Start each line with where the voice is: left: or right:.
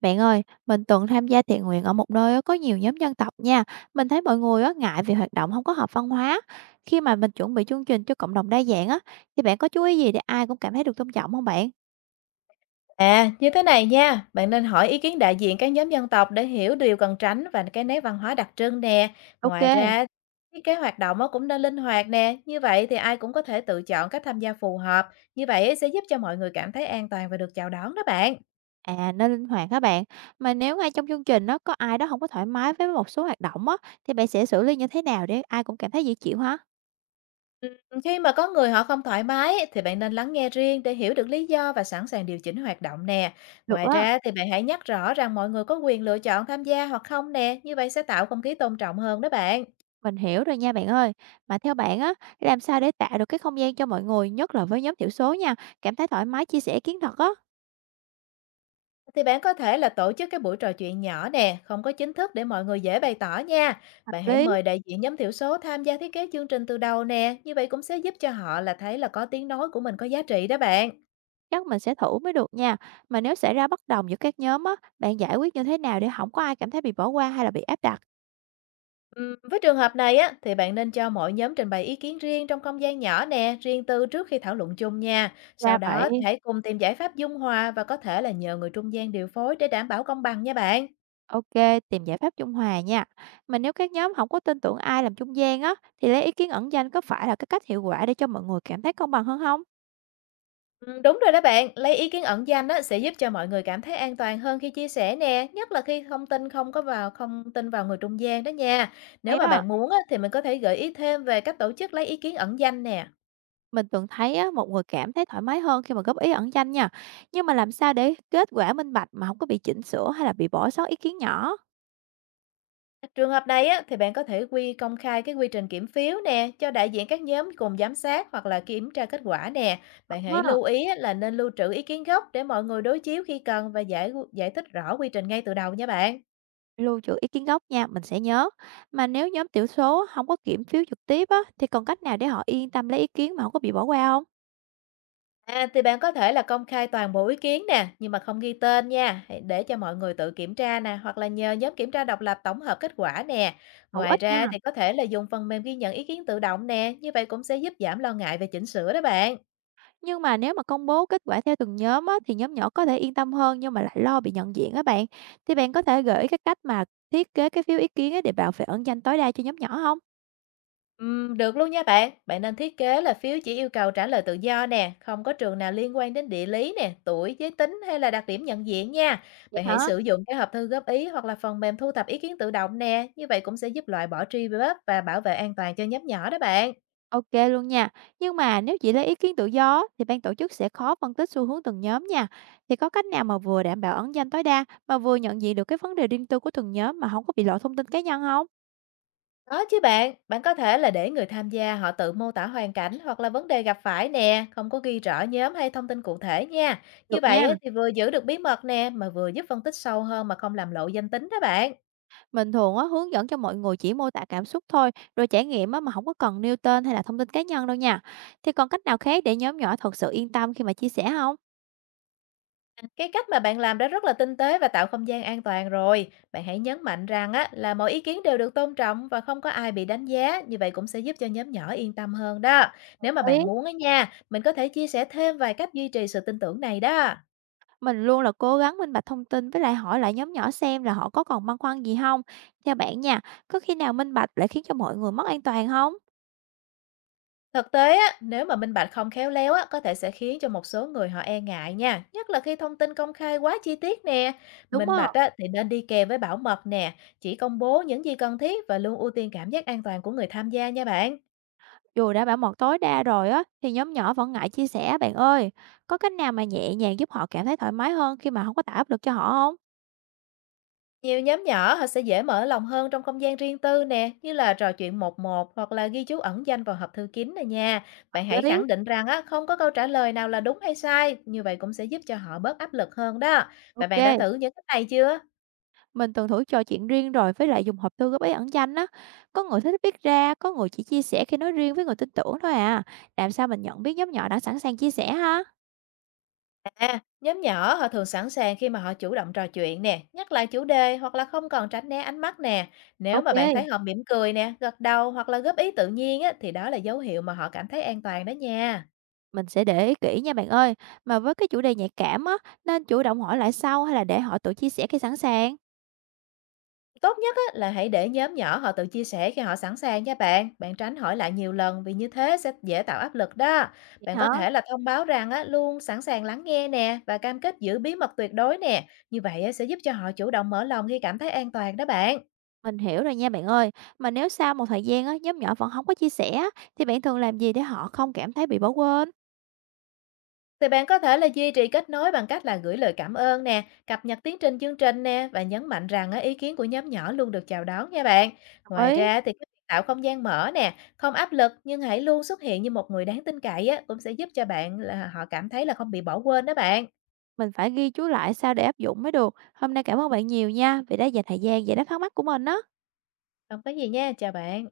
right: Bạn ơi, mình từng tham gia thiện nguyện ở một nơi á, có nhiều nhóm dân tộc nha. Mình thấy mọi người á, ngại vì hoạt động không có hợp văn hóa. Khi mà mình chuẩn bị chương trình cho cộng đồng đa dạng á, thì bạn có chú ý gì để ai cũng cảm thấy được tôn trọng không bạn?
left: À, như thế này nha, bạn nên hỏi ý kiến đại diện các nhóm dân tộc để hiểu điều cần tránh và cái nét văn hóa đặc trưng nè.
right: Ok,
left: Ngoài ra, thiết kế hoạt động á cũng nên linh hoạt nè, như vậy thì ai cũng có thể tự chọn cách tham gia phù hợp, như vậy sẽ giúp cho mọi người cảm thấy an toàn và được chào đón đó bạn.
right: à nên linh hoạt các bạn. Mà nếu ngay trong chương trình nó có ai đó không có thoải mái với một số hoạt động á, thì bạn sẽ xử lý như thế nào để ai cũng cảm thấy dễ chịu hả?
left: Ừ, khi mà có người họ không thoải mái thì bạn nên lắng nghe riêng để hiểu được lý do và sẵn sàng điều chỉnh hoạt động nè.
right: Được
left: Ngoài
right: á,
left: ra thì bạn hãy nhắc rõ rằng mọi người có quyền lựa chọn tham gia hoặc không nè, như vậy sẽ tạo không khí tôn trọng hơn đó bạn.
right: mình hiểu rồi nha bạn ơi. Mà theo bạn á, làm sao để tạo được cái không gian cho mọi người, nhất là với nhóm thiểu số nha, cảm thấy thoải mái chia sẻ kiến thức á?
left: Thì bạn có thể là tổ chức cái buổi trò chuyện nhỏ nè, không có chính thức để mọi người dễ bày tỏ nha.
right: Hợp
left: Bạn hãy
right: lý.
left: mời đại diện nhóm thiểu số tham gia thiết kế chương trình từ đầu nè, như vậy cũng sẽ giúp cho họ là thấy là có tiếng nói của mình có giá trị đó bạn.
right: Chắc mình sẽ thử mới được nha. Mà nếu xảy ra bất đồng giữa các nhóm á, bạn giải quyết như thế nào để không có ai cảm thấy bị bỏ qua hay là bị áp đặt?
left: Với trường hợp này á, thì bạn nên cho mỗi nhóm trình bày ý kiến riêng trong không gian nhỏ nè, riêng tư trước khi thảo luận chung nha. Sau
right: Ra
left: đó thì
right: vậy,
left: hãy cùng tìm giải pháp dung hòa và có thể là nhờ người trung gian điều phối để đảm bảo công bằng nha bạn.
right: ok, tìm giải pháp trung hòa nha. Mà nếu các nhóm không có tin tưởng ai làm trung gian á, thì lấy ý kiến ẩn danh có phải là cái cách hiệu quả để cho mọi người cảm thấy công bằng hơn không?
left: Đúng rồi đó bạn, lấy ý kiến ẩn danh á sẽ giúp cho mọi người cảm thấy an toàn hơn khi chia sẻ nè, nhất là khi thông tin không tin vào người trung gian đó nha. Nếu
right: Hay
left: mà
right: đó,
left: bạn muốn á thì mình có thể gợi ý thêm về cách tổ chức lấy ý kiến ẩn danh nè.
right: mình từng thấy á, một người cảm thấy thoải mái hơn khi mà góp ý ẩn danh nha. Nhưng mà làm sao để kết quả minh bạch mà không có bị chỉnh sửa hay là bị bỏ sót ý kiến nhỏ?
left: Trường hợp này á thì bạn có thể quy công khai cái quy trình kiểm phiếu nè, cho đại diện các nhóm cùng giám sát hoặc là kiểm tra kết quả nè. Bạn
right: Hổng
left: hãy
right: á.
left: lưu ý á, là nên lưu trữ ý kiến gốc để mọi người đối chiếu khi cần và giải giải thích rõ quy trình ngay từ đầu nha bạn.
right: Lưu trữ ý kiến gốc nha, mình sẽ nhớ. Mà nếu nhóm thiểu số không có kiểm phiếu trực tiếp á, thì còn cách nào để họ yên tâm lấy ý kiến mà không có bị bỏ qua không?
left: À, thì bạn có thể là công khai toàn bộ ý kiến nè, nhưng mà không ghi tên nha, hãy để cho mọi người tự kiểm tra nè, hoặc là nhờ nhóm kiểm tra độc lập tổng hợp kết quả nè.
right: Hữu
left: Ngoài
right: ích nha.
left: ra thì có thể là dùng phần mềm ghi nhận ý kiến tự động nè, như vậy cũng sẽ giúp giảm lo ngại về chỉnh sửa đó bạn.
right: Nhưng mà nếu mà công bố kết quả theo từng nhóm á, thì nhóm nhỏ có thể yên tâm hơn nhưng mà lại lo bị nhận diện á bạn. Thì bạn có thể gợi ý cái cách mà thiết kế cái phiếu ý kiến á để bảo vệ ẩn danh tối đa cho nhóm nhỏ không?
left: Được luôn nha bạn. Bạn nên thiết kế là phiếu chỉ yêu cầu trả lời tự do nè, không có trường nào liên quan đến địa lý nè, tuổi, giới tính hay là đặc điểm nhận diện nha.
right: Vậy
left: Bạn hãy
right: hả?
left: sử dụng cái hộp thư góp ý hoặc là phần mềm thu thập ý kiến tự động nè, như vậy cũng sẽ giúp loại bỏ truy vết và bảo vệ an toàn cho nhóm nhỏ đó bạn.
right: OK luôn nha. Nhưng mà nếu chỉ lấy ý kiến tự do á, thì ban tổ chức sẽ khó phân tích xu hướng từng nhóm nha. Thì có cách nào mà vừa đảm bảo ẩn danh tối đa, mà vừa nhận diện được cái vấn đề riêng tư của từng nhóm mà không có bị lộ thông tin cá nhân không?
left: Có chứ bạn, bạn có thể là để người tham gia họ tự mô tả hoàn cảnh hoặc là vấn đề gặp phải nè, không có ghi rõ nhóm hay thông tin cụ thể nha. Như
right: Được
left: vậy
right: nha.
left: á, thì vừa giữ được bí mật nè, mà vừa giúp phân tích sâu hơn mà không làm lộ danh tính đó bạn.
right: Mình thường á, hướng dẫn cho mọi người chỉ mô tả cảm xúc thôi, rồi trải nghiệm á, mà không có cần nêu tên hay là thông tin cá nhân đâu nha. Thì còn cách nào khác để nhóm nhỏ thật sự yên tâm khi mà chia sẻ hông?
left: Cái cách mà bạn làm đã rất là tinh tế và tạo không gian an toàn rồi. Bạn hãy nhấn mạnh rằng á, là mọi ý kiến đều được tôn trọng và không có ai bị đánh giá, như vậy cũng sẽ giúp cho nhóm nhỏ yên tâm hơn đó. Nếu mà bạn muốn á nha, mình có thể chia sẻ thêm vài cách duy trì sự tin tưởng này đó.
right: Mình luôn là cố gắng minh bạch thông tin với lại hỏi lại nhóm nhỏ xem là họ có còn băn khoăn gì không. Theo bạn nha, có khi nào minh bạch lại khiến cho mọi người mất an toàn không?
left: Thực tế á, nếu mà minh bạch không khéo léo á, có thể sẽ khiến cho một số người họ e ngại nha, nhất là khi thông tin công khai quá chi tiết nè.
right: Đúng
left: Minh bạch
right: không?
left: á, thì nên đi kèm với bảo mật nè, chỉ công bố những gì cần thiết và luôn ưu tiên cảm giác an toàn của người tham gia nha bạn.
right: Dù đã bảo mật tối đa rồi á, thì nhóm nhỏ vẫn ngại chia sẻ bạn ơi. Có cách nào mà nhẹ nhàng giúp họ cảm thấy thoải mái hơn khi mà không có tạo áp lực cho họ không?
left: Nhiều nhóm nhỏ họ sẽ dễ mở lòng hơn trong không gian riêng tư nè, như là trò chuyện một một hoặc là ghi chú ẩn danh vào hộp thư kín này nha. Bạn
right: Hợp
left: hãy
right: lý.
left: khẳng định rằng á, không có câu trả lời nào là đúng hay sai, như vậy cũng sẽ giúp cho họ bớt áp lực hơn đó.
right: Ô,
left: Và bạn đã thử những cách này chưa?
right: mình từng thử trò chuyện riêng rồi với lại dùng hộp thư góp ý ẩn danh á. Có người thích viết ra, có người chỉ chia sẻ khi nói riêng với người tin tưởng thôi à. Làm sao mình nhận biết nhóm nhỏ đã sẵn sàng chia sẻ ha?
left: À, nhóm nhỏ họ thường sẵn sàng khi mà họ chủ động trò chuyện nè, nhắc lại chủ đề hoặc là không còn tránh né ánh mắt nè. Nếu mà bạn
right: Ok,
left: thấy họ mỉm cười nè, gật đầu hoặc là góp ý tự nhiên á, thì đó là dấu hiệu mà họ cảm thấy an toàn đó nha.
right: mình sẽ để ý kỹ nha bạn ơi. Mà với cái chủ đề nhạy cảm á, nên chủ động hỏi lại sau hay là để họ tự chia sẻ khi sẵn sàng?
left: Tốt nhất á, là hãy để nhóm nhỏ họ tự chia sẻ khi họ sẵn sàng nha bạn. Bạn tránh hỏi lại nhiều lần vì như thế sẽ dễ tạo áp lực đó.
right: Vậy
left: Bạn có
right: hả?
left: thể là thông báo rằng á, luôn sẵn sàng lắng nghe nè và cam kết giữ bí mật tuyệt đối nè. Như vậy á, sẽ giúp cho họ chủ động mở lòng khi cảm thấy an toàn đó bạn.
right: Mình hiểu rồi nha bạn ơi. Mà nếu sau một thời gian á, nhóm nhỏ vẫn không có chia sẻ á, thì bạn thường làm gì để họ không cảm thấy bị bỏ quên?
left: Thì bạn có thể là duy trì kết nối bằng cách là gửi lời cảm ơn nè, cập nhật tiến trình chương trình nè và nhấn mạnh rằng á, ý kiến của nhóm nhỏ luôn được chào đón nha bạn.
right: Đồng
left: Ngoài
right: ý.
left: ra thì cái việc tạo không gian mở nè, không áp lực nhưng hãy luôn xuất hiện như một người đáng tin cậy á, cũng sẽ giúp cho bạn là họ cảm thấy là không bị bỏ quên đó bạn.
right: Mình phải ghi chú lại sao để áp dụng mới được. Hôm nay cảm ơn bạn nhiều nha vì đã dành thời gian giải đáp thắc mắc của mình á.
left: Không có gì nha, chào bạn.